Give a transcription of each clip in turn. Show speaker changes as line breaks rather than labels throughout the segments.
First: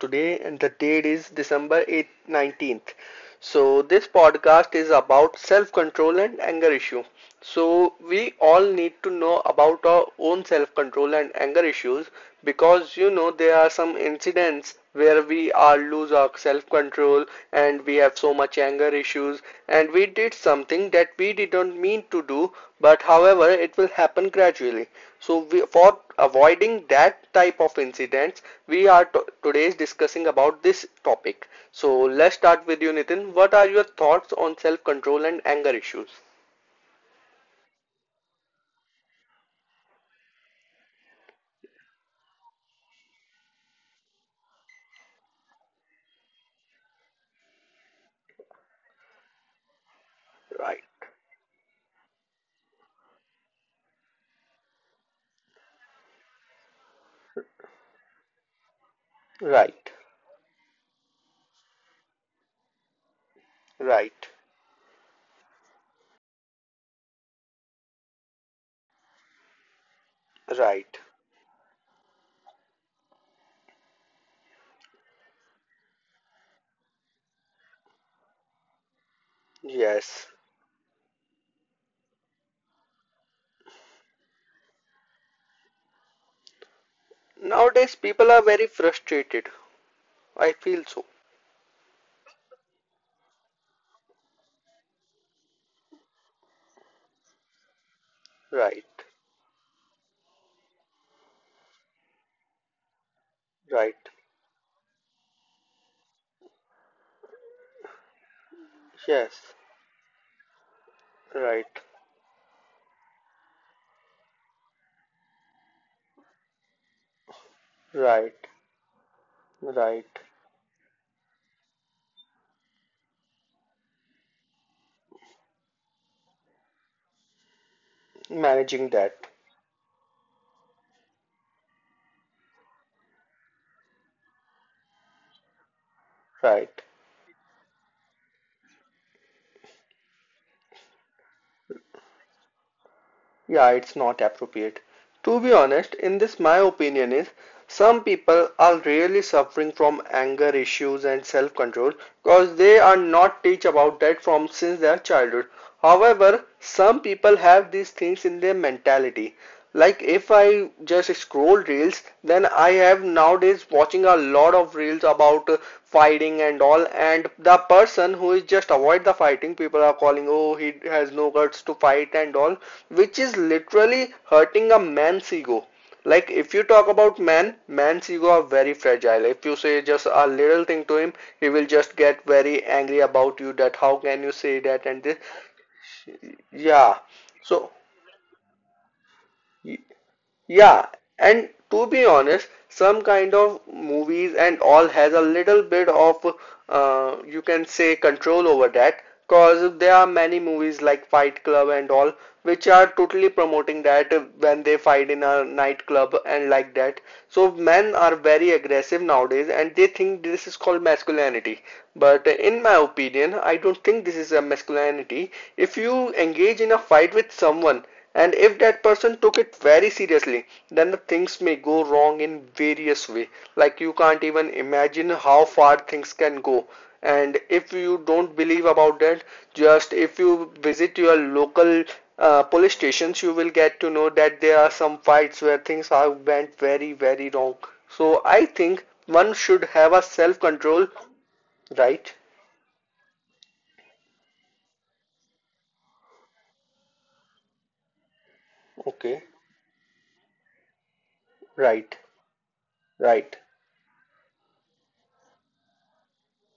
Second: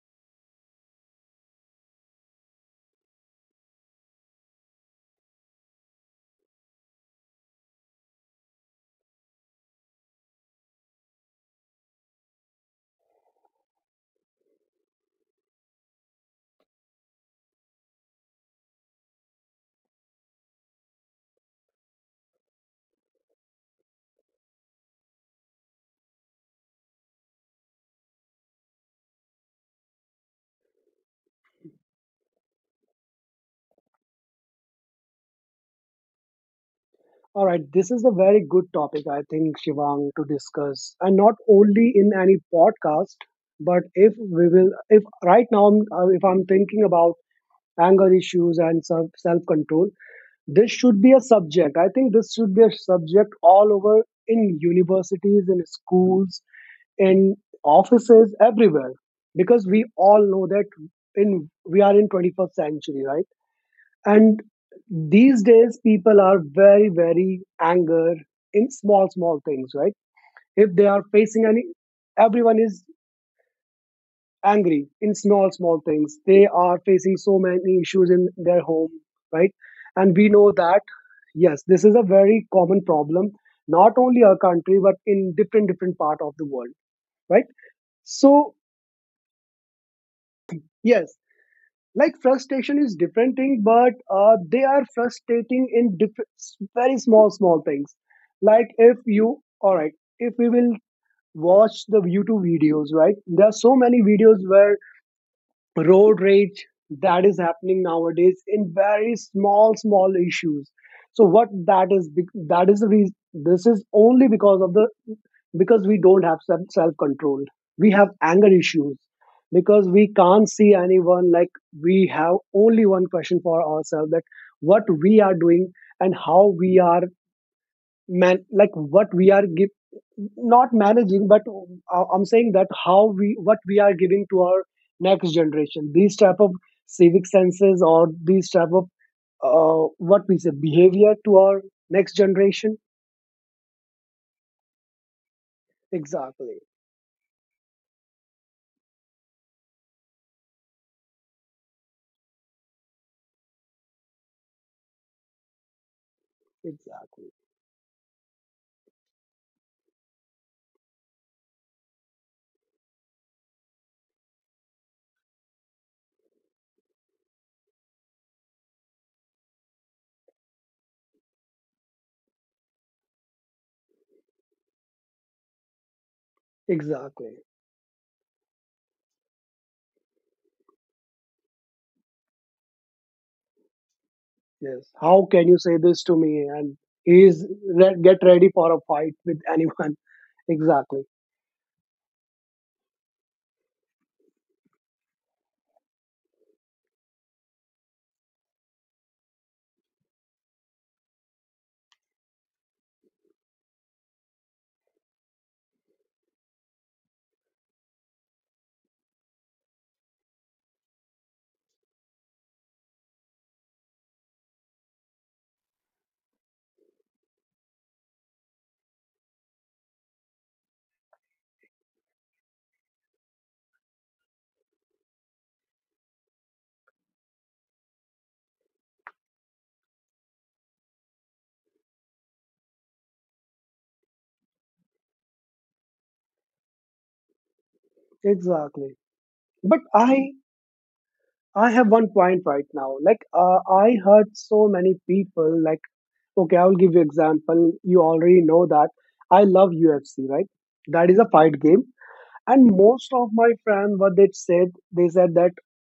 today, and the date is December 8th, 19th. So, this podcast is about self control and anger issue. So we all need to know about our own self-control and anger issues because there are some incidents where we are lose our self-control, and we have so much anger issues, and we did something that we didn't mean to do, but however it will happen gradually. So we, for avoiding that type of incidents we are to today is discussing about this topic. So let's start with you, Nitin. What are your thoughts on self-control and anger issues?
All right, this is a very good topic, I think, Shivang, to discuss, and not only in any podcast, but if we will, if right now, if I'm thinking about anger issues and self control, this
Right.
should be a subject. I think this should be a subject all over in universities, in schools, in offices, everywhere, because we
Right,
all know that in we are in 21st century, right?
right,
And these days, people are very, very anger in small, small things, right? If they
right.
are facing any, everyone is angry in small, small things. They are facing so many issues in their home, right? And we
Yes.
know that, yes, this is a very common problem, not only our country, but in different, different part of the world, right?
Nowadays, people are
So,
very frustrated. I feel so.
yes, like frustration is different thing, but they are frustrating in very small, small things. Like,
Right,
if you all right, if we will watch the YouTube videos, right? There are so
right.
many videos where road rage that is happening nowadays in very
Yes,
small, small issues. So what
right,
that is, that is the reason. This is only because of the, because we don't have self control, we have
right,
anger issues, because we
right.
can't see anyone. Like, we have only one question for ourselves, that what we are doing and how we are man, like
Managing
what
that.
we are give, not managing, but I'm saying that how we, what we are giving to our next generation, these type of
Right.
civic senses or these type of what we say behavior to our next generation.
Yeah, it's not appropriate. To be honest, in this,
Exactly,
my opinion is some people are really suffering from anger issues and self control because they are not teach about that from since their childhood. However, some
exactly,
people have these things in their mentality. Like if I just scroll reels, then I have nowadays watching a lot of reels about fighting and all, and the person who is just avoid the fighting, people are calling, oh, he has no guts to fight and all, which is literally hurting a man's ego. Like if you talk about
exactly,
man, man's ego are very fragile. If you say just a little thing to him, he will just get very angry about you that how can you say
yes,
that and
how
this.
can you say this to me? And
Yeah.
he's
So.
get ready for a fight with anyone.
Yeah,
Exactly,
and to be honest, some kind of movies and all has a little bit of, you can say, control over that, because there are many movies like Fight Club and all which are totally promoting that, when they fight in a nightclub and like that. So men are very aggressive nowadays and they think this is called masculinity. But in my opinion, I don't think this is a masculinity. If you engage in a fight with someone, and if that person took it very seriously, then the things may go wrong in various ways. Like you can't even imagine how far things can go, and if you don't believe about that, just if you visit your local police stations, you will get to know that there are some fights where things are went very very wrong. So I think one
exactly,
should have a
but
self
i
control. Right.
I have one point right now. Like, I heard so many people. Like, okay, I will give you example. You already
Okay.
know that I love UFC, right? That is a
Right,
fight game, and
right,
most of my friends, what they said that,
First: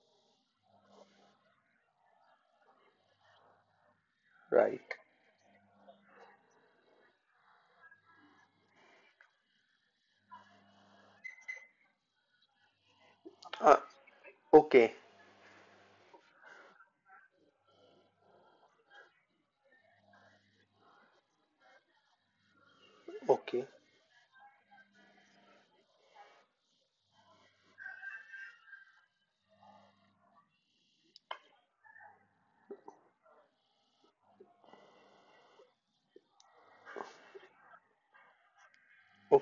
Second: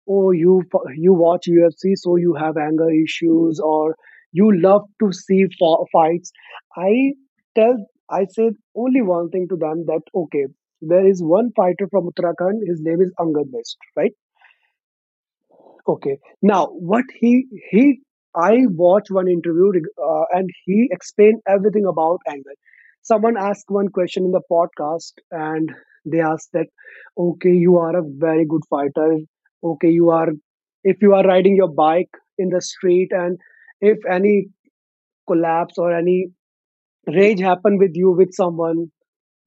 oh, you watch UFC, so you have anger issues, or you
right.
love to see fights. I I said only one thing to them, that okay, there is one fighter from Uttarakhand. His name is Angad Best,
uh,
right?
okay,
Okay. Now, what he I watched one interview, and he explained everything about anger. Someone asked
okay,
one question in the podcast and they asked that, okay, you are a very good fighter. Okay, you are, if you are riding your bike in the street and if any collapse or any rage happen with you with someone,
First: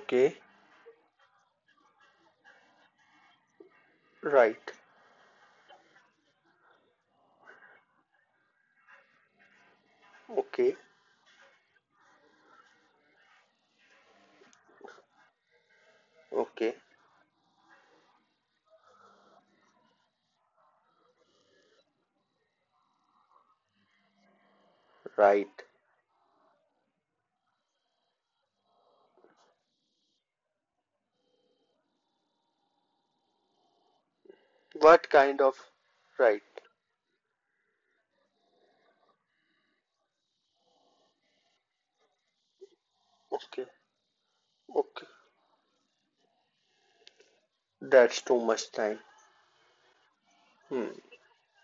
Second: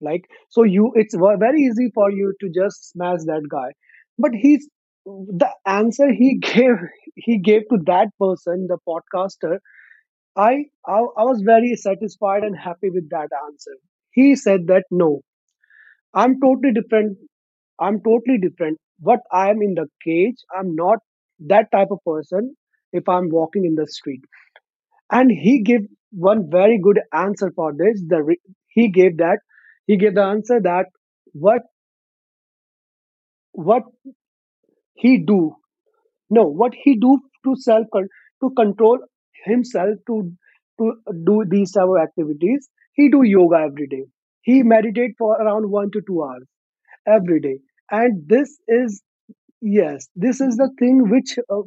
like, so you, it's very easy for you to just smash that guy. But he's,
Right.
the answer he gave, he gave to that person, the podcaster. i
Okay.
i, I was very satisfied and happy with that answer. He said that, no, I'm totally
Okay.
different. I'm totally different. But I am in the cage, I'm not that type of person if I'm walking in the street. And
Right.
he gave one very good answer for this, he gave that, he gave the answer that, what, what
What
he do,
kind of
no,
right?
what he do to self to control himself, to do these type of activities. He do yoga
Okay.
every day. He
Okay.
meditate for around 1 to 2 hours every day.
That's
And
too
this
much time.
is, yes, this is the
Hmm.
thing which,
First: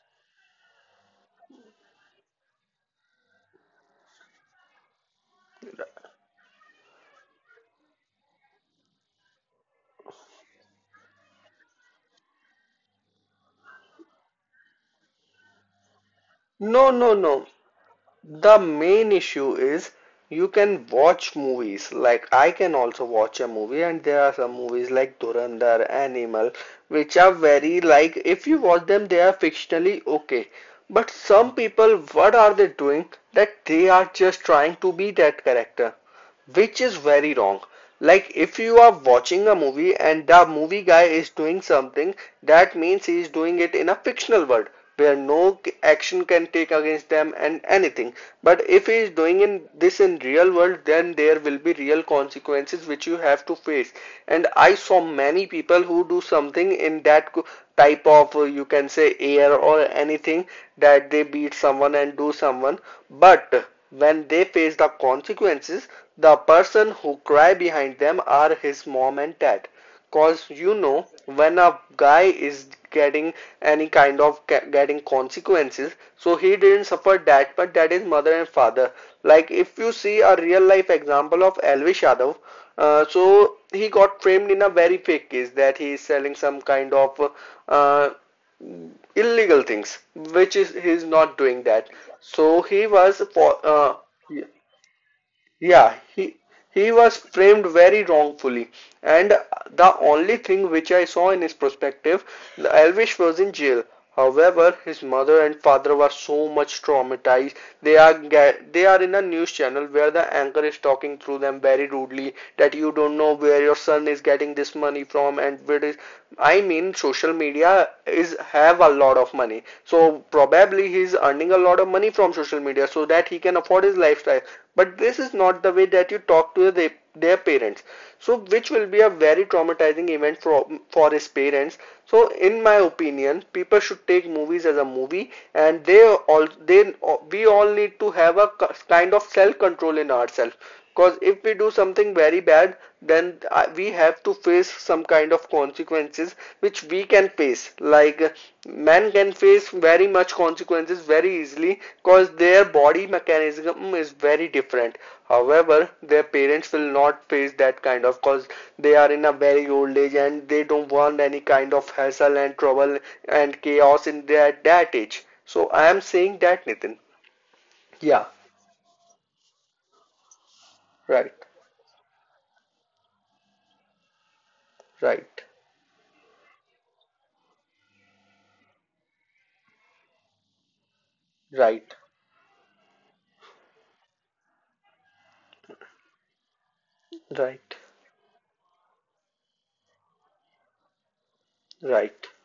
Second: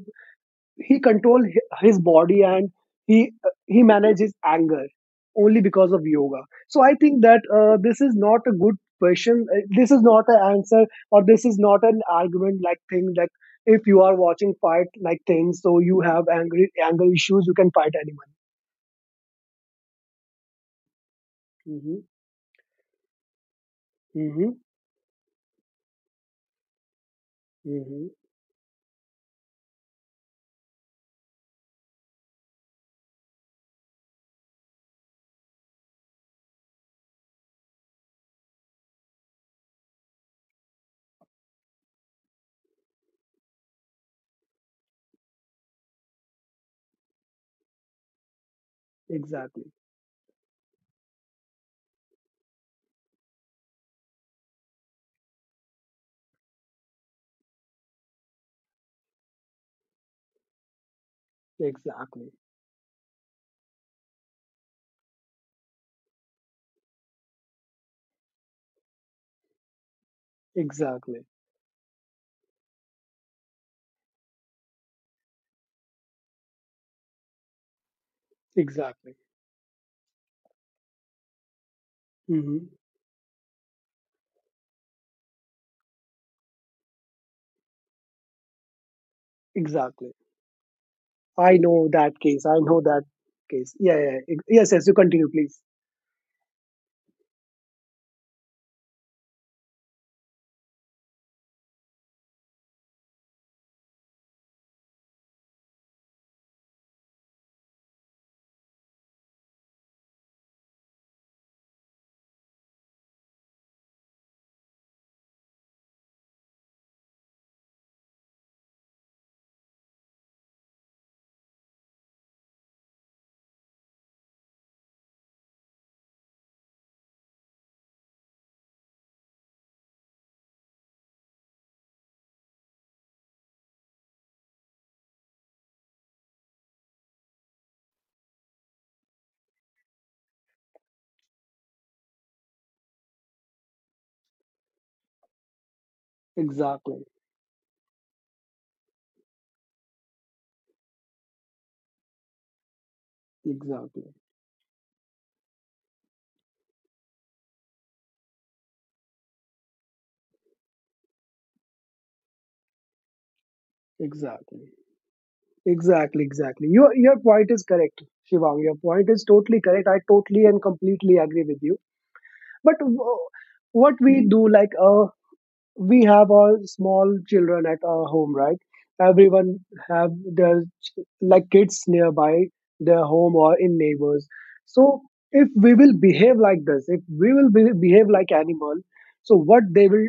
he control his body and he he manages anger only because of yoga. So I think that, this is not a good question. This is not an answer, or this is not an argument, like thing. Like, if you are watching fight like things, so you have angry
No,
anger
no, no.
issues, you can fight anyone.
The main issue is you can watch movies.
Hmm.
Like I can also watch a movie, and there are some
Hmm.
movies like Durandar, Animal, which are very like
Hmm.
if you watch them, they are fictionally okay. But some people, what are they doing? That they are just trying to be that character, which is very wrong. Like, if you are watching a movie and the movie guy is doing something, that means he is doing it in a fictional world where no action can take against them and anything. But if he is doing in this in real
Exactly,
world, then there will be real consequences which you have to face. And I saw many people who do something in that type of, you can say, air or anything, that they beat someone and do someone,
exactly,
but when they face the consequences, the person who cry behind them are his mom and dad. Cause when a guy is
exactly,
getting any kind of getting consequences, so he didn't suffer that, but that is mother and father. Like if you see a real life
exactly.
example of Elvis Yadav, so he got framed
Hmm.
in a very fake case that he is selling some kind of uh, illegal things, which is he is not doing that.
Exactly.
So he was for
I know that case. I know that case.
yeah,
Yeah, yeah,
he
yes,
he
yes, you
was
continue
framed
please.
very wrongfully, and the only thing which I saw in his perspective, Elvis was in jail. However, his mother and father were so much traumatized. They are in a news channel where the anchor is talking through them very rudely that you don't know where your son is getting this money from and where it is. I mean, social media is have a lot of money. So probably he is earning a lot of money from social media so that he can afford his lifestyle. But this is not the way that you talk to their parents. So which will be a very traumatizing event for his parents. So in my opinion, people should take movies as a movie, and they all they we all need to have a kind of self control in ourselves. Because if we do something very bad, then we have to face some kind of consequences which we can face. Like men can
Exactly,
face very much consequences very easily because their body mechanism is very different. However, their
exactly,
parents will not face that kind of cause they are in a very old age and they don't want any kind of hassle and trouble and chaos in their that age. So I am saying that, Nitin.
exactly,
Yeah,
exactly, exactly. Your point is correct, Shivang. Your
right,
point is totally correct. I totally and completely agree with you. But
right,
what we do, like, we have our small children at our home, right? Everyone
right,
have their like kids nearby their home or in neighbors. So
right.
if we will behave like this, if we will behave like animal, so what they
Right.
will,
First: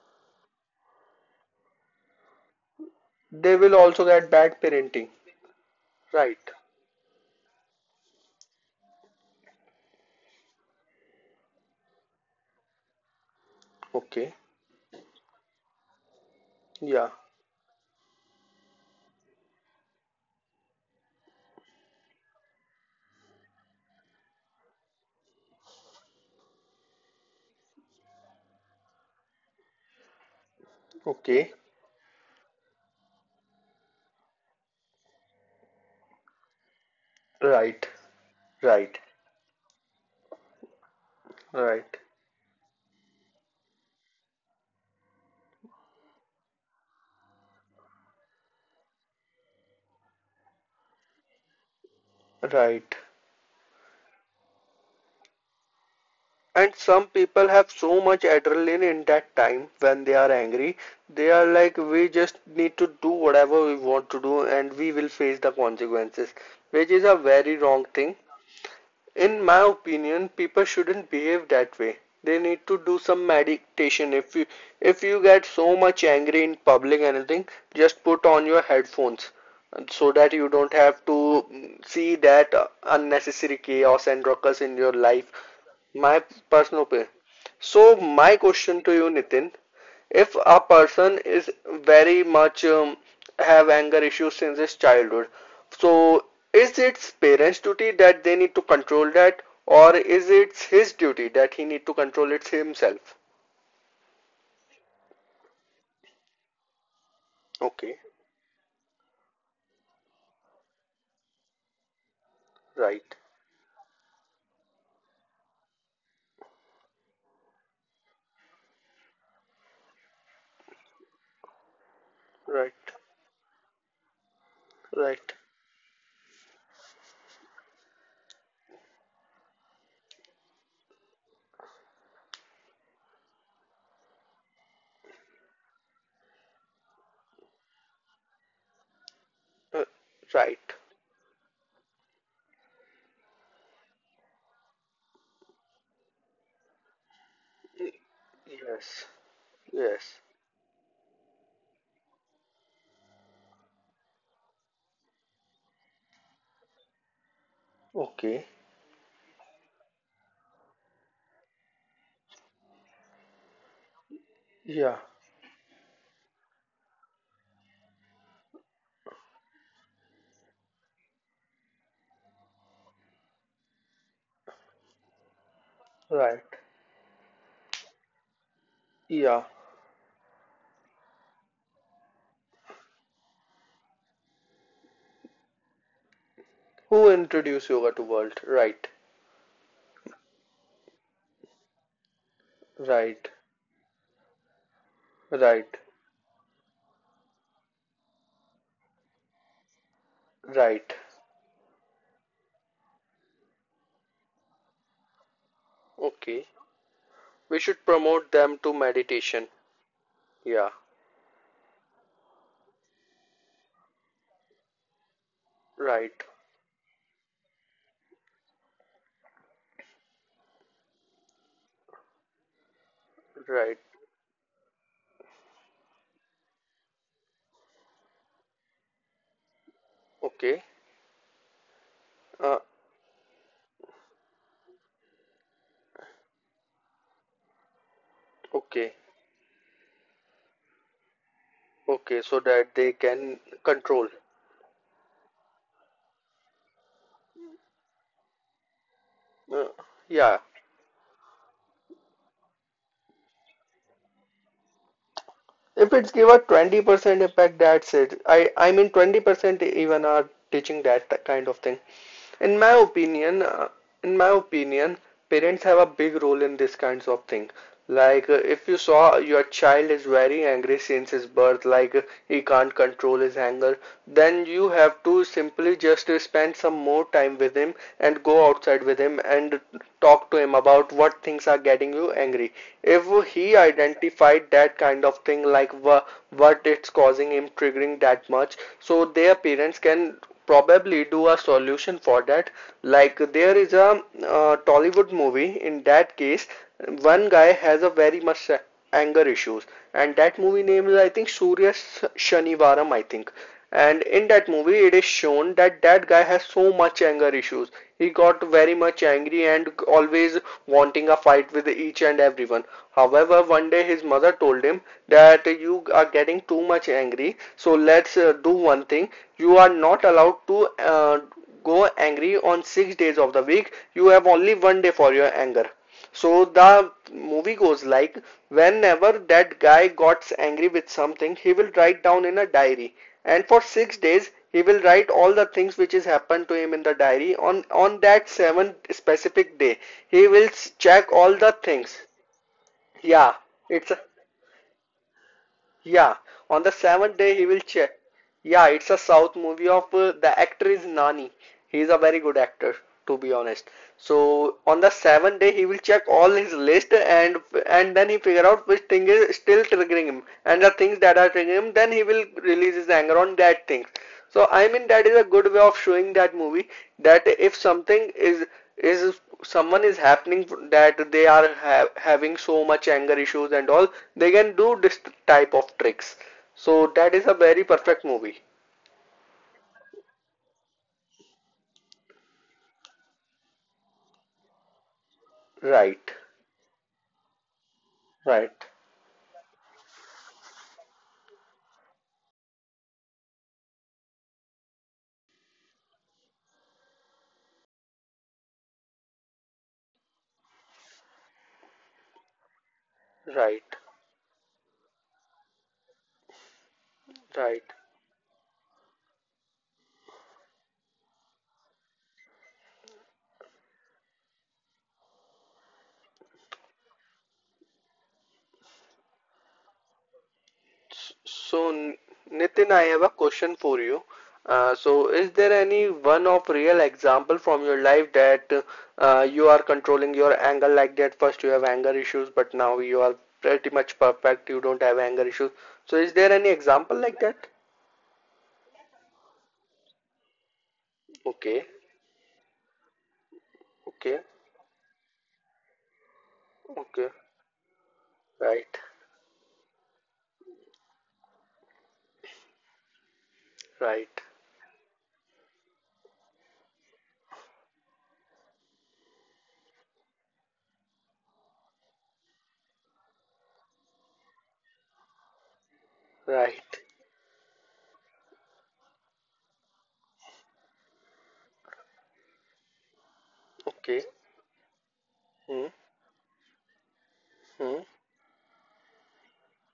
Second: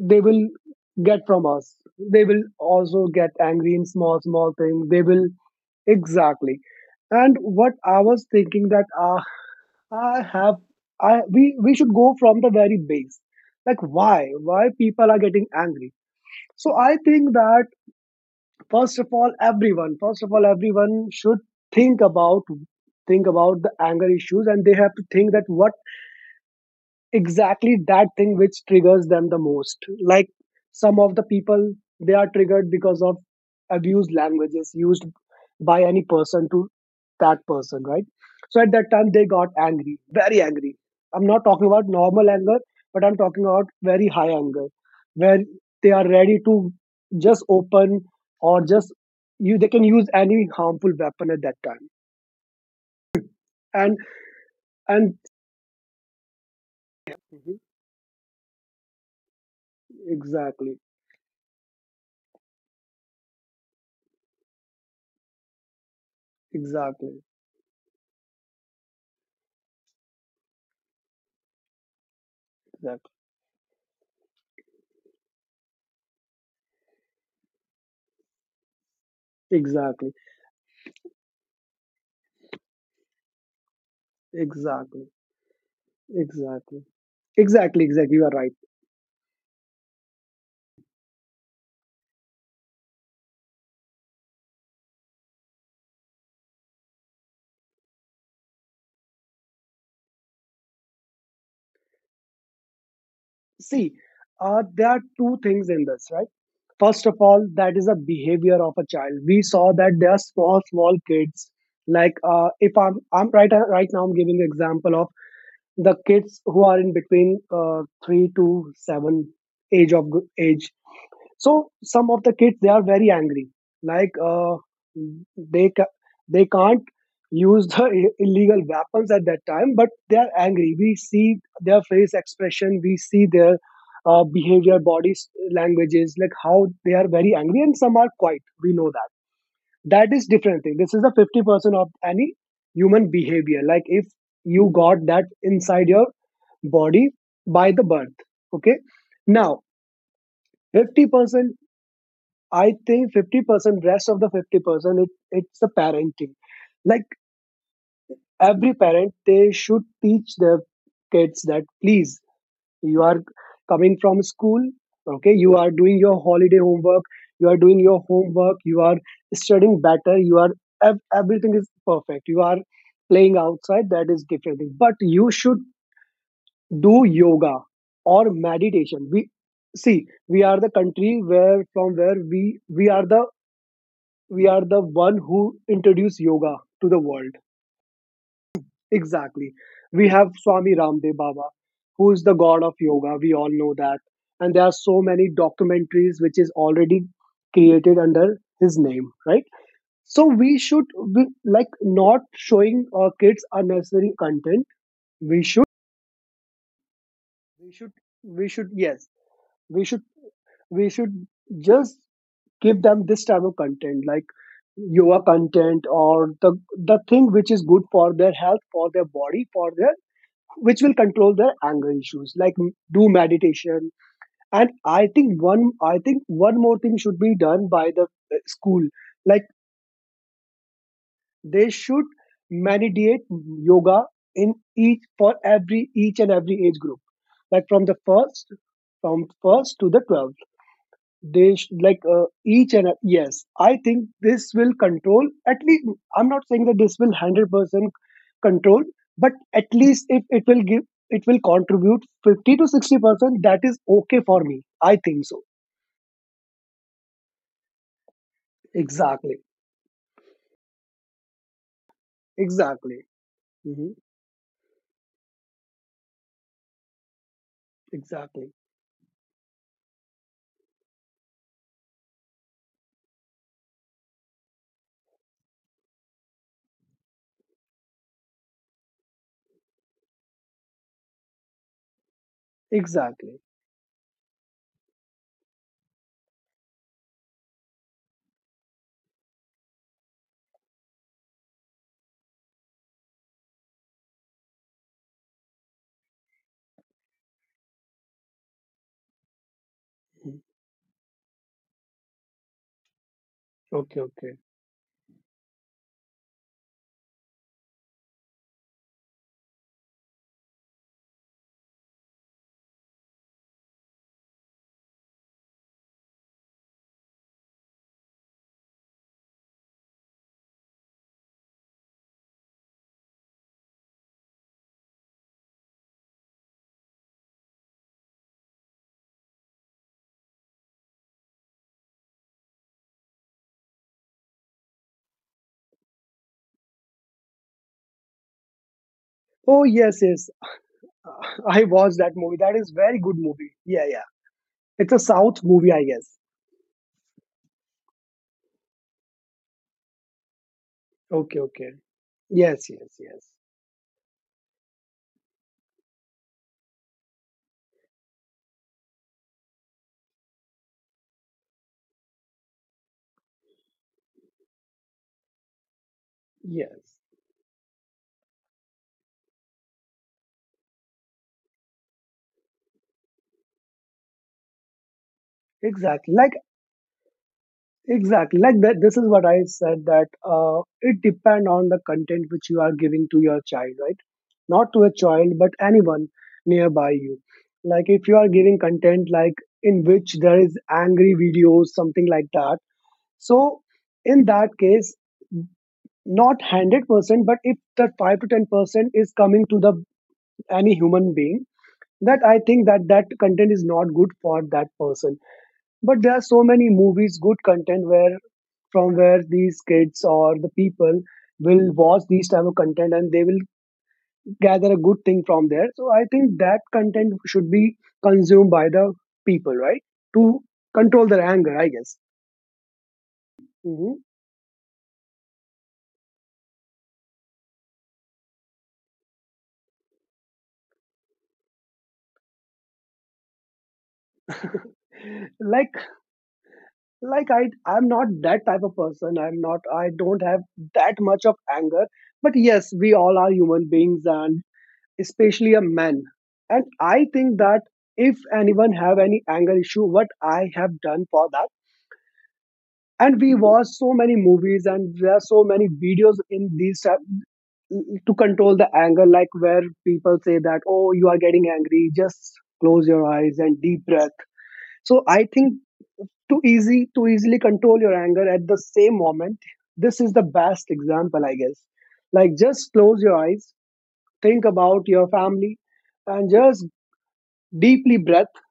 they will get from us. They will also get
They
angry
will
in
also
small,
get
small
bad
things. They
parenting.
will,
Right.
exactly. And what I was thinking that, I have, I, we should go from the very base. Like,
Okay.
why people are getting angry? So I
Yeah.
think that, first of all, everyone first of all everyone should think about think about the anger issues, and they have to think that what exactly that thing which triggers them the most. Like, some of the
Okay.
people, they are triggered because of abused languages used by any person to that person,
Right.
right? So at that
Right.
time they got angry, very angry. I'm not talking about
Right.
normal anger, but I'm talking about very high anger, where they are ready to just open, or just, you they can use any harmful weapon at that time.
Right.
And, and
And some people
mhm,
have so much adrenaline in that time when they are angry.
exactly,
They are like, we just need to do whatever we want to do and we will face the consequences, which is a
exactly,
very wrong thing. In my opinion, people shouldn't behave that way. They need to do some
exactly,
meditation. If you get so much angry in public anything, just put on your headphones so that you
exactly.
don't have to see that unnecessary chaos and ruckus in your life.
Exactly,
My personal opinion.
exactly,
So my
exactly,
question
exactly.
to
You are
you,
right.
Nitin, if a person is very much have anger issues since his childhood, so is it parents' duty that they need to control that, or is it his duty that he need to control it himself?
See, there are two things in this, right? First of
Okay,
all, that is a behavior of a child. We saw that there are small, small kids. Like,
right,
if I'm right, right now, I'm giving example of the kids who are in between three to seven age of age. So
right,
some of the kids, they are very angry, like,
right,
they ca- they can't use the illegal weapons at that time, but they are angry. We see their face expression, we see their behavior, languages, like how they are very angry, and some are quiet. We know that,
uh, right.
that is different thing. This is the 50% of any human behavior, like if you got that inside your body
Y-
by the birth.
Yes,
Okay. Now,
yes.
50%, I think 50%, rest of the 50%, it's the parenting. Like,
Okay.
every parent, they should teach their kids that please, you are coming from
Yeah,
school, okay, you are doing your holiday homework, you are doing your homework, you are studying better, you are, everything is perfect. You are playing outside, that is different thing. But you should
right.
do yoga or
Yeah.
meditation. We see, we are the country where from where we are the, we are the one who introduced
Who
yoga to the
introduced yoga
world.
to world? Right,
Exactly. We have Swami Ramdev Baba, who is the god
right,
of yoga. We all know that. And there are so
right,
many documentaries which is already created under his name, right? So
right.
we should, like not showing our kids unnecessary content. We should,
Okay. We should promote
we should,
them to
we should.
meditation.
Yes, we should.
Yeah,
We should just give them this type of content, like yoga
right,
content, or the thing which is good for their health, for their body, for their, which will control their anger issues. Like, do
right.
meditation. And I think one more thing should be done by the, school. Like,
Okay,
they
uh,
should meditate yoga in each, for every, each and every age group, like from the
okay,
first, from first to the 12th, they
okay, so
like,
that they
each
can
and yes,
control.
I think this will control at least, I'm not saying that this will 100% control,
Uh,
but at
yeah,
least if it will give, it will contribute 50 to 60%, that is okay for me, I think
if
so.
it's give a 20% impact, that's it. I mean, 20%
Exactly,
even are teaching that kind of thing. In my opinion,
exactly.
uh, in my
Hmm.
opinion, parents have a big role in this kinds of thing. Like if you saw
Exactly,
your child is very angry since his birth, like he can't control his anger, then you have to simply just spend some more time with him and go outside with him and talk to him about what things are getting you angry. If he
exactly.
identified that kind of thing, like what it's causing him triggering that much, so their parents can probably do a solution for that. Like there is a Tollywood movie. In that case, one guy has a very much anger issues, and that movie name is, I think,
Mhm.
Surya Shanivaram. I think. And in that movie, it is
Okay,
shown
okay.
that that guy has so much anger issues. He got very much angry and always wanting a fight with each and everyone. However, one day his mother told him that you are getting too much angry. So let's do one thing. You are not allowed to go angry on 6 days of the week. You have only one day for your anger. So the movie goes like whenever that guy gets angry with something, he will write down in a diary. And for 6 days, he will write all the things which has happened to him in the diary. On that seventh specific day, he will check all
Oh,
the
yes,
things.
yes.
Yeah,
I watched
it's
that
a,
movie, that is very good movie, yeah. Yeah,
yeah. On the
it's a
seventh
south
day, he
movie
will
I guess.
check. Yeah, it's a South movie of the actor is Nani. He is a very good actor,
Okay,
to be
okay.
honest.
Yes,
So
yes,
on the
yes,
seventh day, he will check all his list and then he figure out which thing is still triggering him and the things that are triggering him. Then he will release his anger on that thing. So I mean that is a good way of showing that movie, that if something
yes.
is someone is happening that they are ha having so much anger issues and all, they can do this type of tricks. So that is a
Exactly. Like,
very perfect movie.
exactly. Like that, this is what I said, that it depend on the content which you are giving to your child, right? Not to
Right,
a child, but anyone nearby you.
right,
Like, if you are giving content like, in which there is angry videos, something like that. So in that case, not 100%, but if the 5 to 10% is coming to the any human being, that
right,
I think that, that content is not good for that person. But there are
right.
so many movies, good content, where from where these kids or the people will watch these type of content, and they will gather a good thing from there. So I think that content should be consumed by the people, right?
S- So,
To
N-
control their
Nitin, I
anger, I
have a
guess.
question for you. So,
Hmm.
is there any one of real example from your life that you are controlling your anger like that? First, you have anger issues, but now you are pretty much perfect. You don't have anger issues. So, is there any example
Like,
like that?
I'm not that type of person. I'm not. I don't
Okay,
have that much of anger. But yes,
okay,
we all are human beings, and especially a
okay.
man, and I think
Right,
that if anyone have any anger issue, what I have done for that,
right,
and we watch so many movies and there are so many videos in these to control the anger. Like where people say that, oh, you are getting angry, just close your eyes and deep breath. So I
right.
think too easy to easily control your anger at the same moment. This is the best example, I guess. Like just
Okay.
close your eyes,
Hmm,
think about your family, and
hmm,
just deeply breath.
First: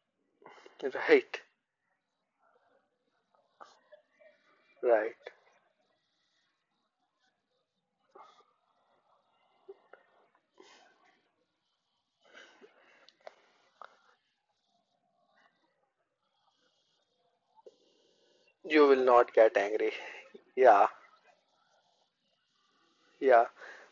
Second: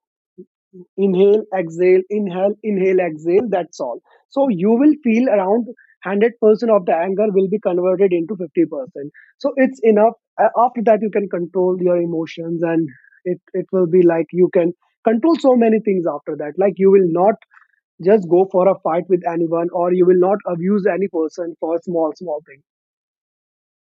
right.
Inhale, exhale, inhale, exhale. That's all. So you will
Right.
feel around 100% of the anger will be converted into 50%. So it's enough. After that you can control your emotions, and it will be like you can control so many things after that. Like you will not just go for a
You
fight
will
with
not get
anyone, or
angry.
you will not abuse
Yeah,
any person for small small things.
yeah.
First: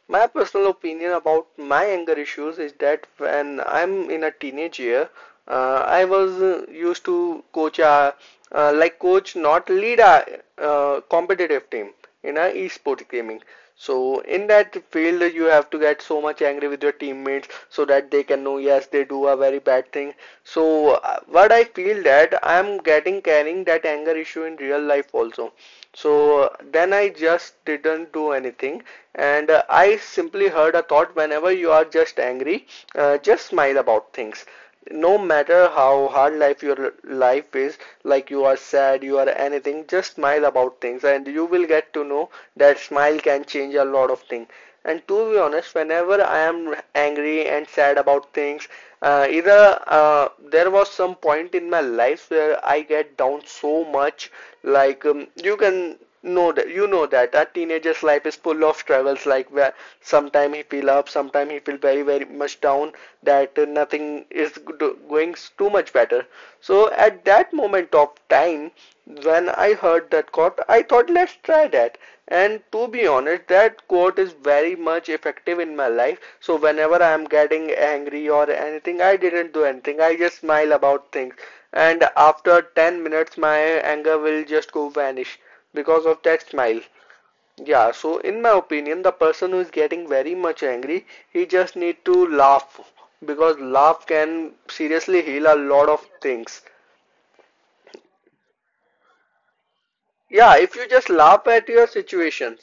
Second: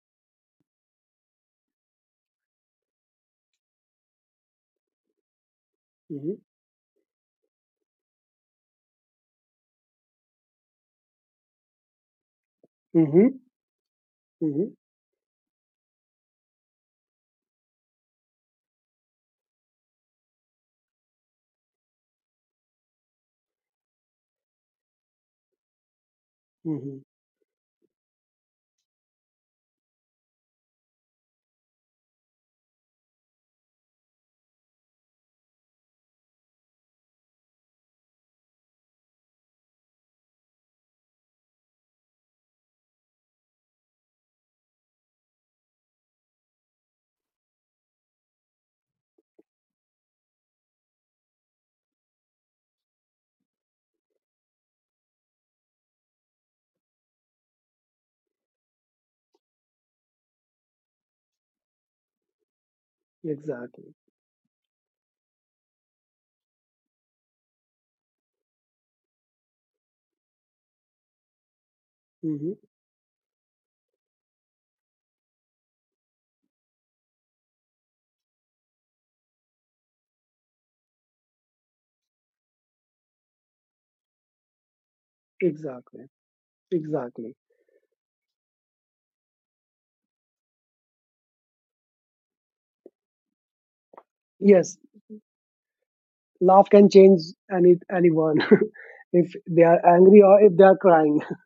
My personal opinion about my anger issues is that when I'm in a teenage year, I was
Mm-hmm.
used to coach a like coach, not lead a competitive team in a esport gaming.
Mm-hmm.
So in that
Mm-hmm.
field, you have to get so much angry with your teammates so that they can know yes they do a very bad thing. So what I feel that I'm getting carrying that anger issue in real life also. So then I
Mm-hmm.
just didn't do anything, and I simply heard a thought whenever you are just angry, just smile about things. No matter how hard life your life is, like you are sad, you are anything, just smile about things, and you will get to know that smile can change a lot of things. And to be honest, whenever I am angry and sad about things, either there was some point in my life where I get down so much. Like you know that a teenager's life is full of struggles. Like where sometime he feel up, sometime he feel very very much down. That nothing is
Exactly.
going too much better. So at that moment of time, when I heard that quote, I thought, let's try that. And to be honest,
Mm-hmm.
that quote is very much effective in my life. So whenever I am getting angry or anything, I didn't do anything. I just smile about things. And after 10 minutes, my anger will just go vanish because of that smile.
Exactly,
Yeah, so in my
exactly.
opinion, the person who is getting very much angry, he just need to laugh because laugh can seriously heal a lot
Yes,
of things.
laugh can change anyone if
Yeah, if
they
you
are
just
angry
laugh
or
at
if they
your
are crying.
situations.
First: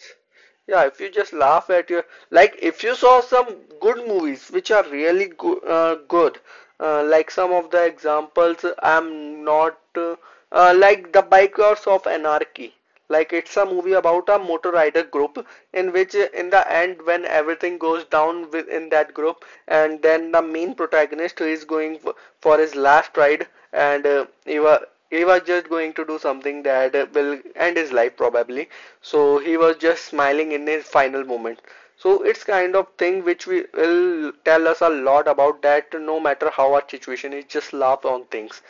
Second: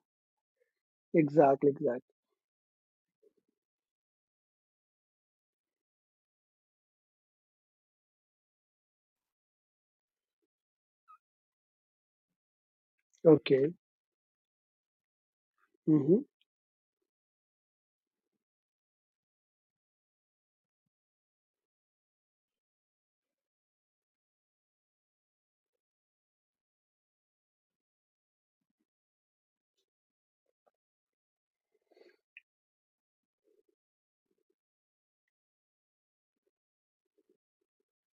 Yeah, if you just laugh
Exactly,
at your
exactly.
Like if you saw some good movies which are really go good, like some of the examples I'm not like The Bikers of Anarchy. Like it's a
Okay.
movie about a motor rider group in which
Hmm.
in the end when everything goes down within that group, and then the main protagonist is going f for his last ride, and he was just going to do something that will end his life probably. So he was just smiling in his final moment. So it's kind of thing which we will tell us a lot about, that no matter how our situation is, just laugh on things.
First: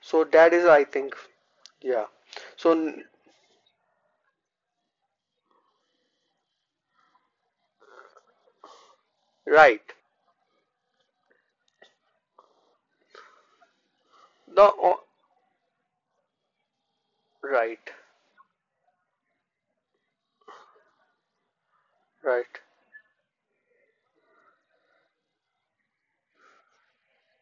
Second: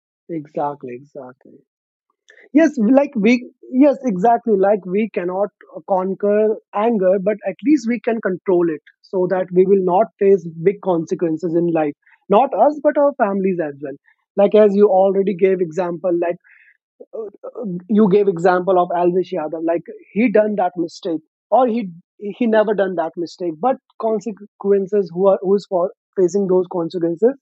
So that is, I
Exactly,
think.
exactly.
Yeah.
yes
So
like we yes exactly, like we cannot conquer anger, but at least we can control it so that we will
right.
not face big consequences in life. Not us, but our families as well. Like, as you
the
already gave example, like
Right,
you gave example of Alvish Yadav. Like he done that mistake, or he
right.
never done that mistake, but consequences, who is for facing those consequences?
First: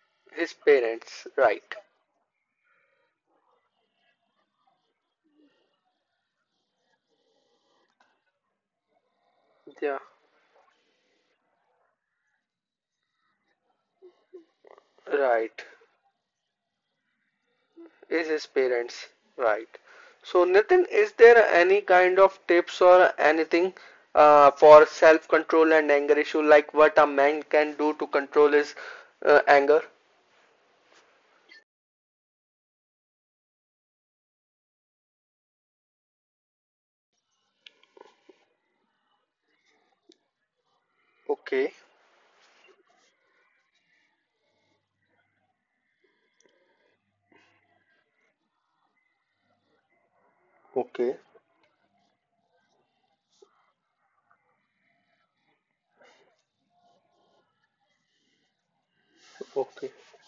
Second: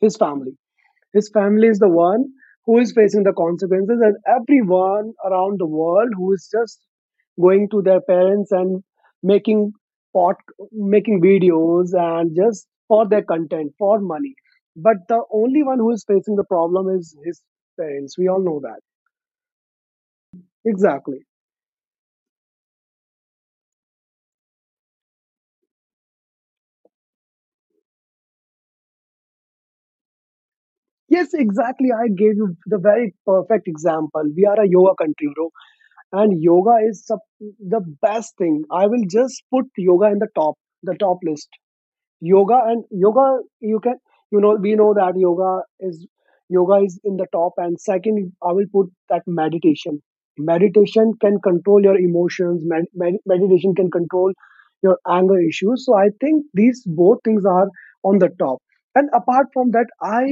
His
His
family.
parents.
His family
Right.
is the one who is facing the consequences, and everyone around the world who is just going to their parents and making
Yeah,
pot making videos, and just for their content for money. But the only
right.
one who is facing the problem is his parents. We
Is
all
his
know that.
parents, right? So, Nitin, is
Exactly.
there any kind of tips or anything for self-control and anger issue, like what a man can do to control his anger?
Yes, exactly. I gave you the very perfect example. We are a yoga country, bro, and yoga is the best thing. I will just put yoga in the top list.
Okay,
Yoga, and yoga you can, you know, we know that yoga is, yoga is in the top. And second, I will put that meditation. Meditation
okay,
can control your emotions. Meditation can control your anger issues. So I think these both things are on the top. And apart from
okay,
that, i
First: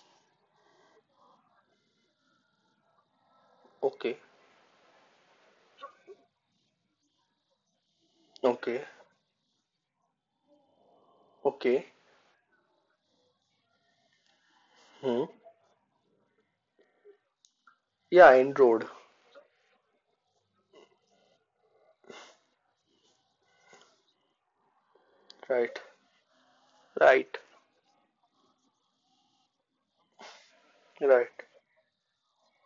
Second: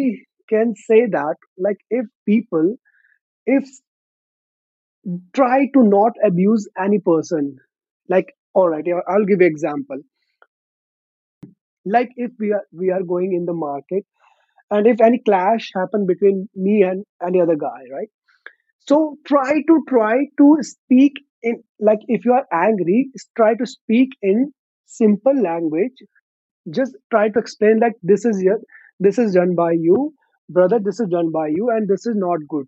can say that like if people, if,
okay,
try to not abuse any person. Like, all
okay,
right, yeah, I'll give you example.
okay.
Like if we are going in the market and if any
Hmm.
clash happen between me and any other guy, right?
Yeah, end road.
So try to, try to speak in, like if you are angry, try to speak in simple
Right,
language. Just try
right,
to explain that this is your, this is done by you, brother. This is done
right.
by you, and this is not good.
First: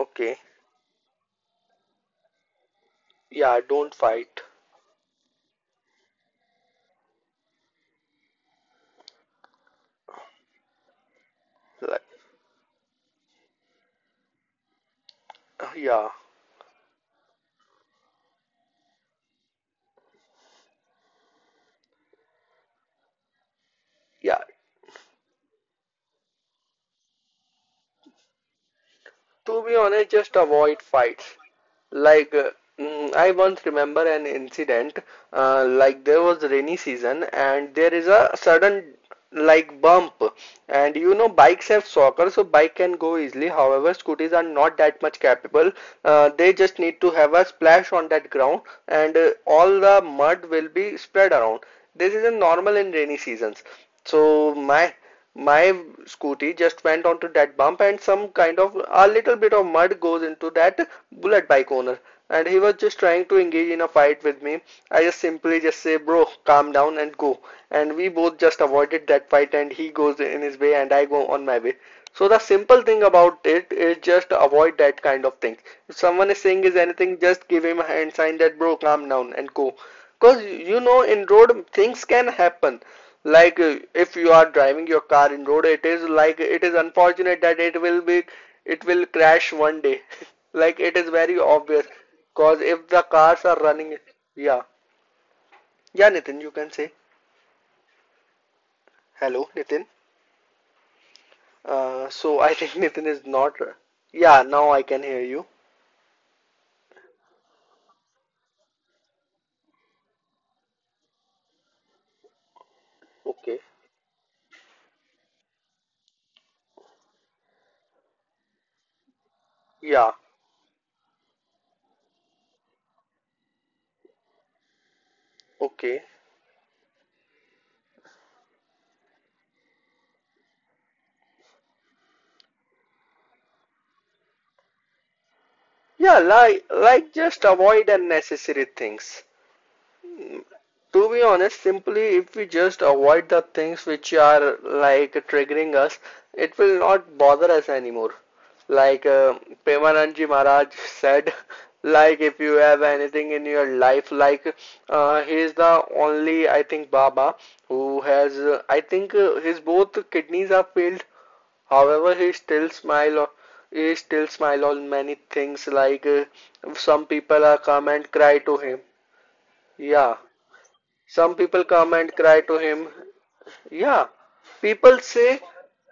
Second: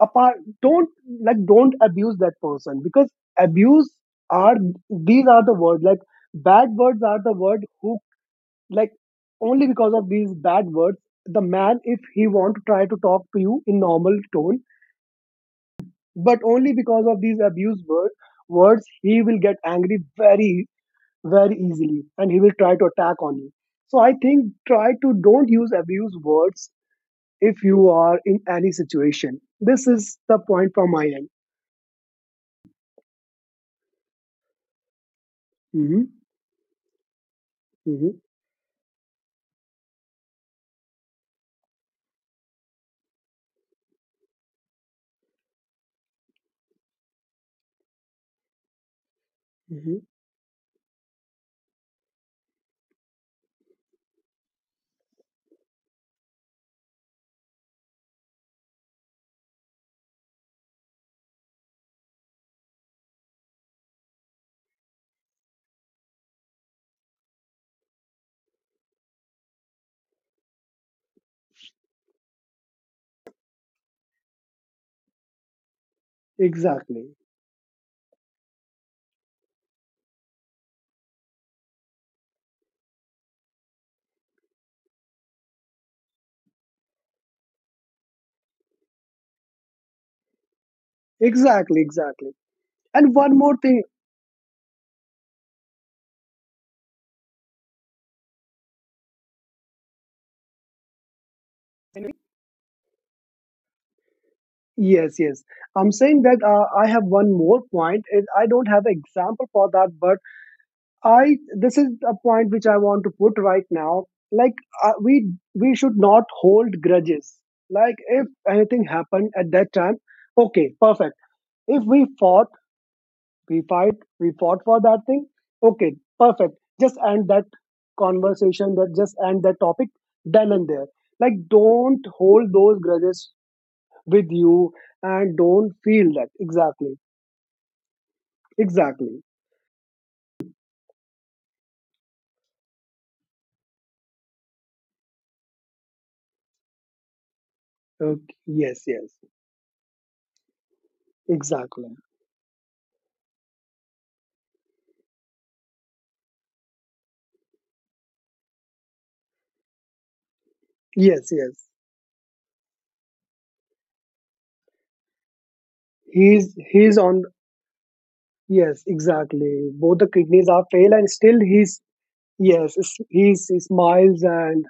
Apart, don't, like don't abuse that person, because
Yeah,
abuse
don't fight.
are, these are the word, like, bad words are the word who, like, only because of these bad words, the man, if
Like,
he want to try to talk to you in normal tone,
yeah,
but only because of these abuse words he will get angry very very easily, and he will try to attack on you. So I
yeah.
think try to don't use abuse words if you are in any situation.
To be
This
honest,
is
just
the point
avoid
from my
fights.
end.
Like, uh, I once remember an incident. Like,
Hmm.
there was rainy season, and there is
Hmm.
a sudden like bump. And you know, bikes have shockers, so bike can go easily. However, scooters are not that much capable. They just need to have a splash on that ground, and all
Hmm.
the mud will be spread around. This is a normal in rainy seasons. So my scooty just went onto that bump, and some kind of a little bit of mud goes into that bullet bike owner, and he was just trying to engage in a fight with me. I just simply just say, bro, calm down and go. And we both just avoided that fight, and he goes in his way and I go on my way. So the simple thing about it is just avoid that kind of thing. If someone is saying is
Exactly,
anything, just give him a hand sign that bro, calm down and go. Because you know, in road things can happen. Like if you are driving your car in road, it is like it is unfortunate that it will crash one day. Like it is very
exactly,
obvious,
exactly.
cause if the
And one
cars
more
are
thing.
running. Yeah. Yeah, Nitin, you can say. Hello, Nitin. So I think Nitin is not. Yeah, now I can hear you.
Yes, yes. I'm saying that I have one more point. I don't have an example for that, but I, this
Okay
is a point which I want to put right now. Like, we should not hold grudges. Like if
yeah
anything happened at that time, okay, perfect. If we fought, we fight,
okay.
we fought for that thing. Okay, perfect. Just end that conversation. That, just end that topic. Done and there. Like, don't hold those grudges with
Yeah,
you
like
and
like
don't
just
feel that.
avoid
Exactly,
unnecessary things.
exactly.
To be honest, simply if we just avoid the things which are like triggering us, it will not bother us anymore. Like
Okay, yes,
Premanandji
yes.
Maharaj said, like if you have
Exactly.
anything in your life, like he is the only, I think, Baba who has I think his both kidneys are failed. However, he
Yes,
still
yes.
smile. He still smile on many things. Like some people are
he's
come and
he's
cry
on
to him.
yes,
Yeah.
exactly, both the
Some people
kidneys are
come
fail,
and
and
cry to
still
him.
he's, yes,
Yeah,
he's, he
people say,
smiles, and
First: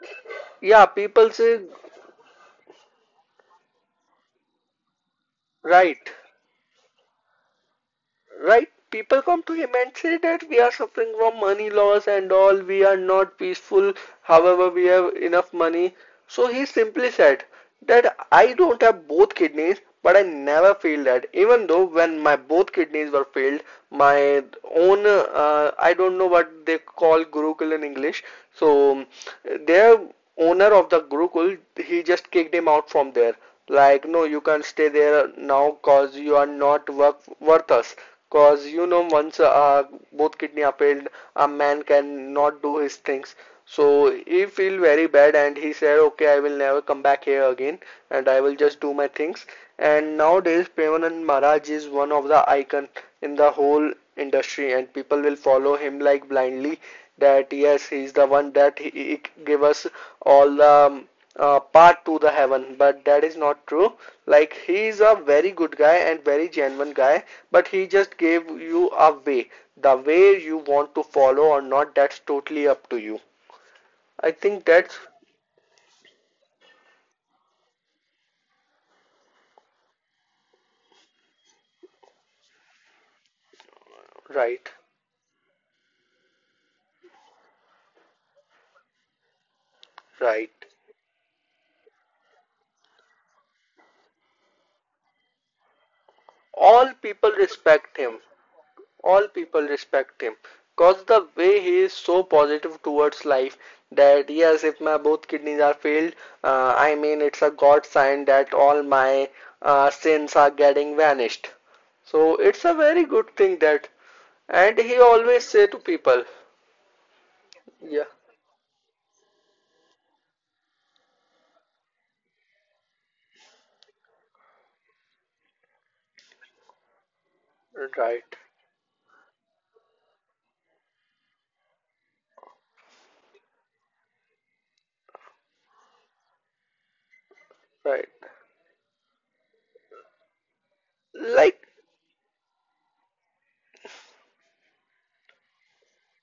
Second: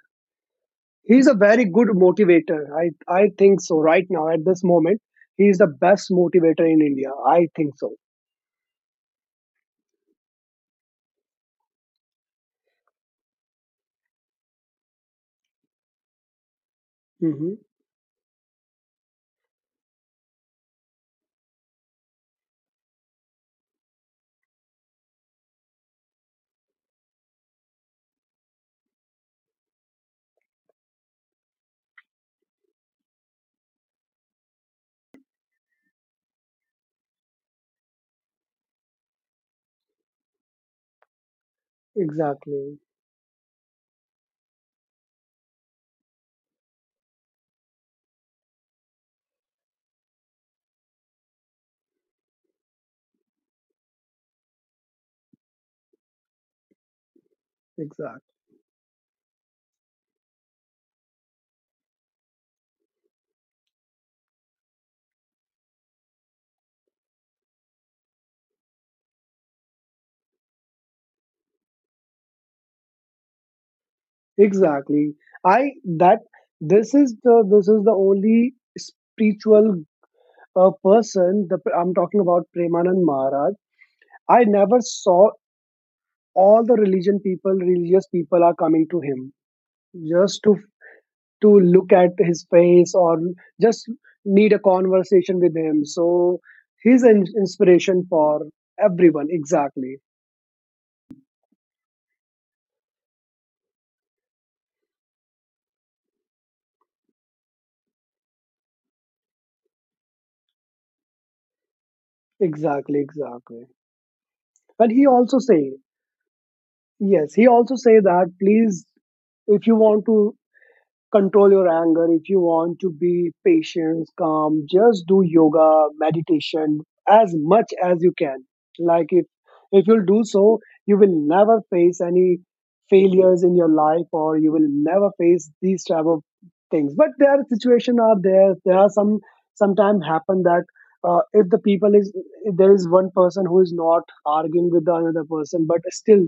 yeah,
he's
people
a
say,
very good motivator, I think so. Right now, at this moment, he's the
right.
best motivator in India, I think so.
Right? People come to him and say that we are suffering from money loss and all, we are not peaceful, however, we have enough money. So he simply said
Hmm.
that I don't have both kidneys, but I never feel that. Even though when my both kidneys were failed, my own, I don't know what they call Gurukul in English. So their owner of the Gurukul, he just kicked him out from there. Like, no, you can't stay there now because you are not work worth us. Cause you know, once both kidney are failed, a man can not
Exactly,
do his things. So he feel very bad, and he said, "Okay, I will never come back here again, and I will just do my things." And nowadays, Premanand Maharaj is one of the icon in the whole industry, and people will follow him like blindly. That yes, he is the
exactly.
one that he gave us all the part to the heaven, but that is not true. Like he is a very good guy and very genuine guy, but he just gave you a way. The way you want to follow or not, that's totally up to you. I think that's
Exactly. I, that, this is the, this is the only spiritual person, the, I'm talking about Premanand Maharaj. I
right.
never saw all the religion people, religious people are coming to him just
Right.
to look at his face or just need a conversation with him. So
all
he's an
people respect
inspiration
him
for everyone.
All people
Exactly.
respect him, cause the way he is so positive towards life. That yes, if my both kidneys are failed, I mean it's a god sign that all my sins are getting vanished. So it's a
Exactly.
very good thing
Exactly.
that, and
And
he
he also
always say
say,
to people,
yes, he also say
yeah,
that, please, if you want to control your anger, if you want to be patient, calm, just do yoga, meditation as much as you can.
right,
Like if you'll do so, you will never face any failures in your life, or you will never face these type of things. But there are situation
right,
are there. There are some, sometimes happen that, if the
like,
people is, if there is one person who is not arguing with the another person, but still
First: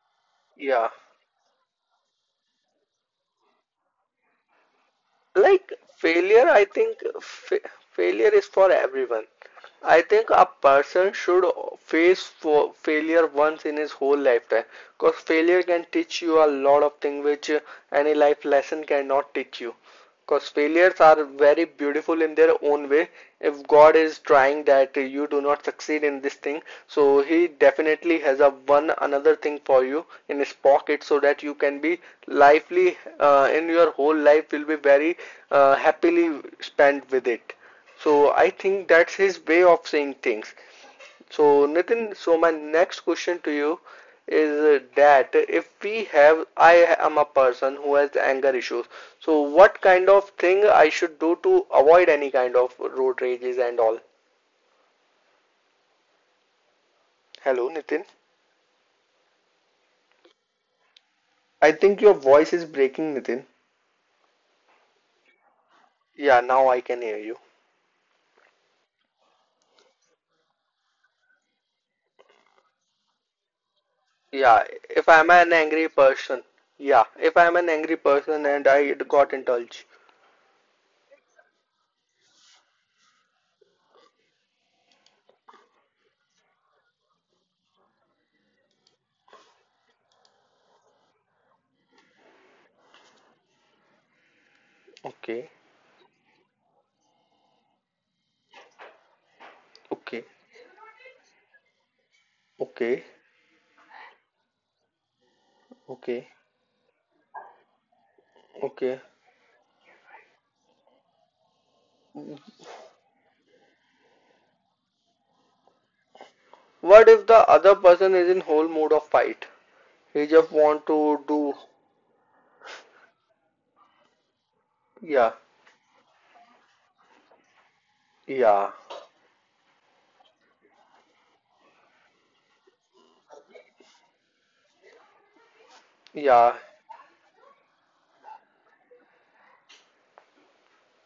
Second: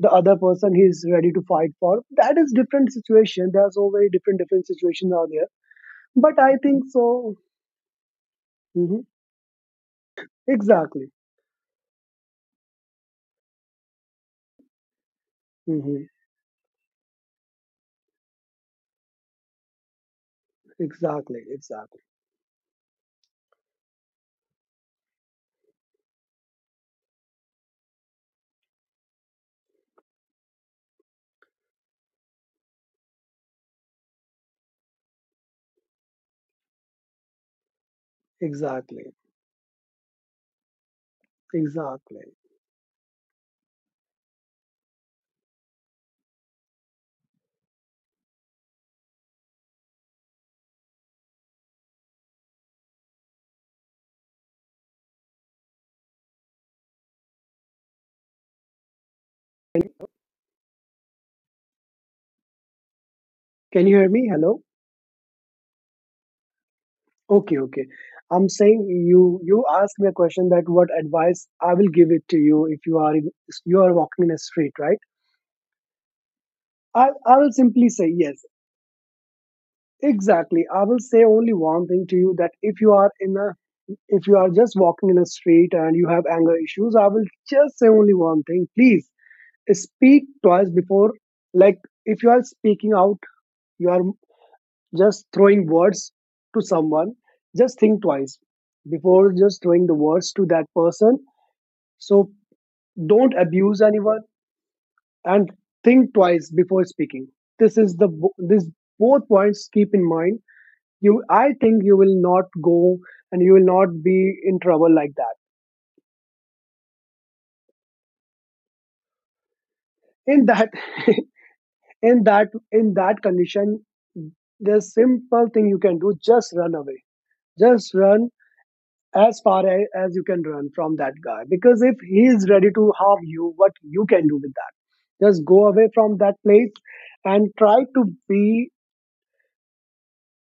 the other person,
yeah.
he's ready to fight for. That is different situation. There are so very different different situations out there.
Like
But
failure,
I
I
think
think
so.
fa failure is for
Hmm.
everyone. I think a person
Exactly.
should face for failure once in his whole lifetime because failure can
Hmm.
teach you a lot of things which any life lesson cannot teach you. Because failures are very
Exactly.
beautiful
Exactly.
in their own way. If god is trying that you do not succeed in this thing, so he definitely has a one another thing for you in his pocket, so that you can be lively, in your whole life will be very happily spent with it. So I think that's his way
Exactly.
of saying things. So, Nitin, so my
Exactly.
next question to you is that if we have, I am a person who has anger issues. So, what kind of thing I should do to avoid any kind of road rages and all? Hello, Nitin.
Can
I think your voice is breaking, Nitin.
can you hear me? Hello.
Yeah, now I can hear you.
Okay, okay. I'm saying, you you asked me a question that what advice I will give it to you if you are in,
Yeah,
you are
if
walking in
I'm
a
an
street,
angry
right?
person.
I I will
And
simply
I
say yes.
got indulged.
Exactly. I will say only one thing to you. That if you are in a, if you are just walking in a street and you have anger issues, I will just say only one thing. Please speak twice before. Like, if you are speaking out, you are
Okay,
just throwing words to someone, just think twice before just
okay,
throwing the words to that person. So
okay,
don't abuse anyone, and
okay,
think twice before speaking. This is the,
okay.
this both points keep in mind. You, I think, you will not go, and you will not be in trouble like that.
What if the other person is in whole mood of fight? He just want
In
to
that,
do.
in that condition,
Yeah,
there's simple thing you can do, just run away. Just
yeah,
run as far as you can run from that guy. Because if he is ready to harm you, what you can do with that? Just go away
yeah,
from that place, and try to be,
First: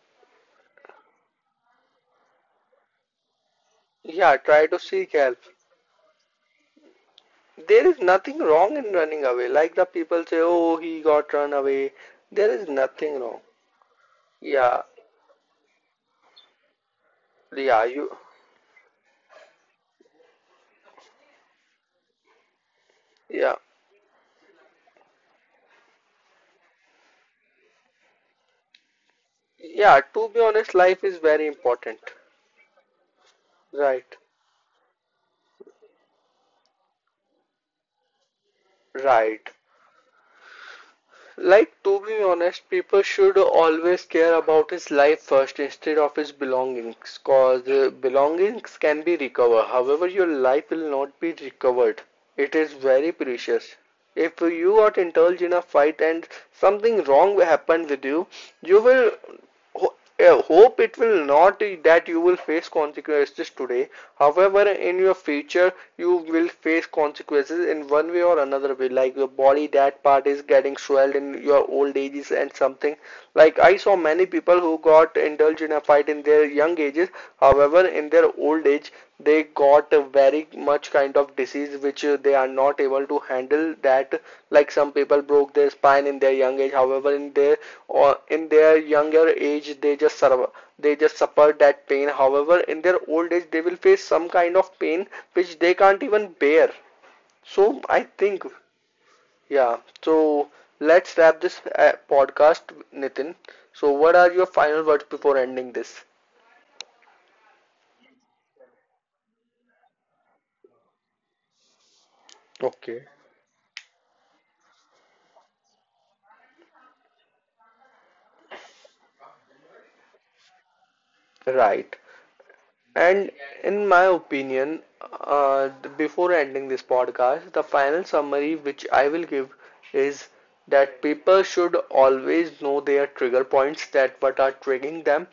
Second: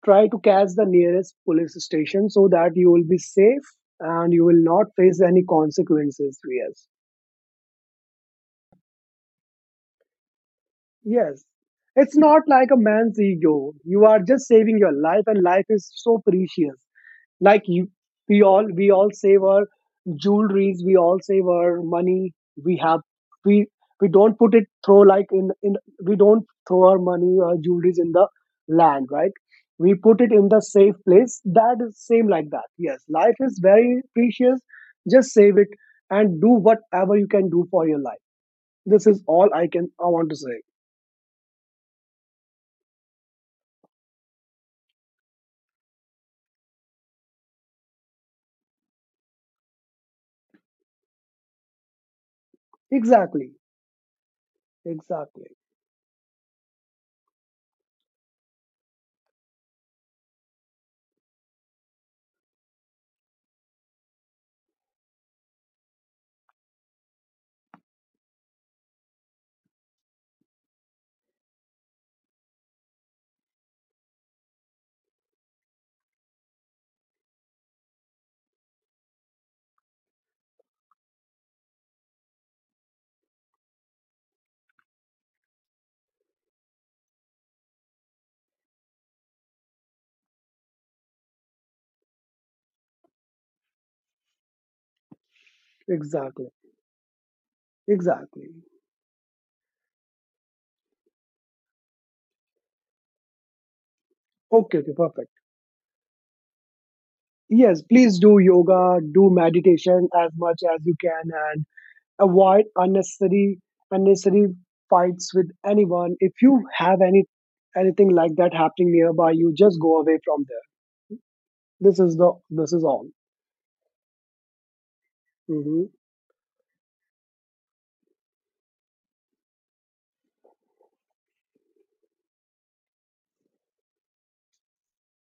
try to catch the nearest police station so that you will be safe, and
yeah,
you will
try to
not
seek
face
help.
any consequences. Yes.
There is nothing wrong in running away. Like the people say, oh, he got
Yes,
run away.
it's not
There is
like a man's
nothing wrong.
ego. You are just saving
Yeah,
your life, and life is so precious. Like you,
yeah, you,
we all save our jewelries, we all save our money, we have, we
yeah,
we don't put it throw like in, we don't throw our money or jewelries in the land, right? We
yeah.
put it
To be
in the
honest,
safe
life is
place.
very
That is
important.
same like that. Yes, life is very
Right,
precious. Just save it and do whatever you can do for your life. This is
right.
all I can, I want to say.
Like, to be honest, people should always care about his life first instead of his belongings, cause belongings can be recovered. However, your life will not be recovered. It is very
Exactly,
precious. If you got
exactly.
indulged in a fight and something wrong happened with you, you will hope it will not, that you will face consequences today. However, in your future, you will face consequences in one way or another way. Like your body, that part is getting swelled in your old ages and something. Like I saw many people who got indulged in a fight in their young ages. However, in their old age, they got a very much kind of disease which they are not able to handle that. Like some people broke their spine in their young age, however, in their younger age they just suffer that pain. However, in their old age, they will face some kind of pain which they can't even
Exactly,
bear. So I
exactly.
think. Yeah. So let's wrap this podcast, Nitin. So what are your
Okay,
final
okay,
words
perfect.
before ending this?
Yes, please do yoga, do meditation as much as you can, and avoid
Okay.
unnecessary, unnecessary fights with anyone. If you have any, anything like that happening nearby, you just go away from there. This
Right.
is the, this is all.
And in my opinion, uh,
Hmm.
before ending this podcast, the final summary which I will give is that people should always know their trigger points, that what are triggering them.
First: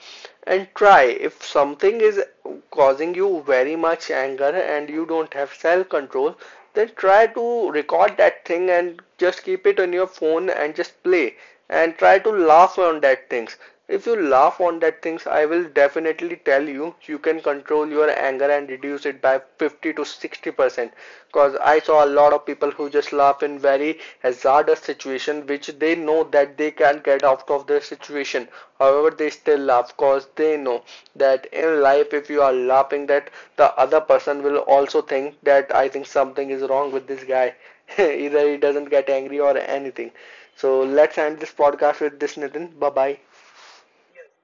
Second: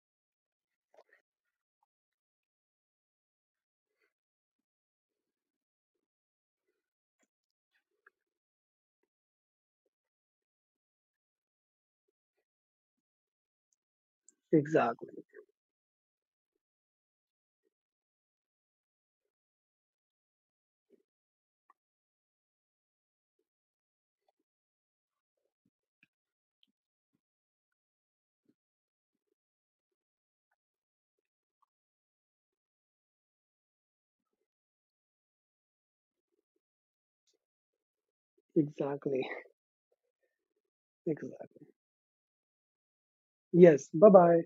And try if something is causing you very much anger and you don't have self control, then try to record that thing and just keep it on your phone and just play and try to laugh on that things. If you laugh on that
Exactly,
things, I will definitely tell you can control your anger and reduce it by 50 to 60%. Because I saw a lot of people who just laugh in very hazardous situation which they know that they can't get out of their situation. However, they still laugh because they know that in life, if you are laughing, that the other person will also think that I think something is wrong with this guy. Either he doesn't get
exactly,
angry or anything. So let's end this
exactly.
podcast with this, Nitin. Bye bye.
Yes. Bye bye.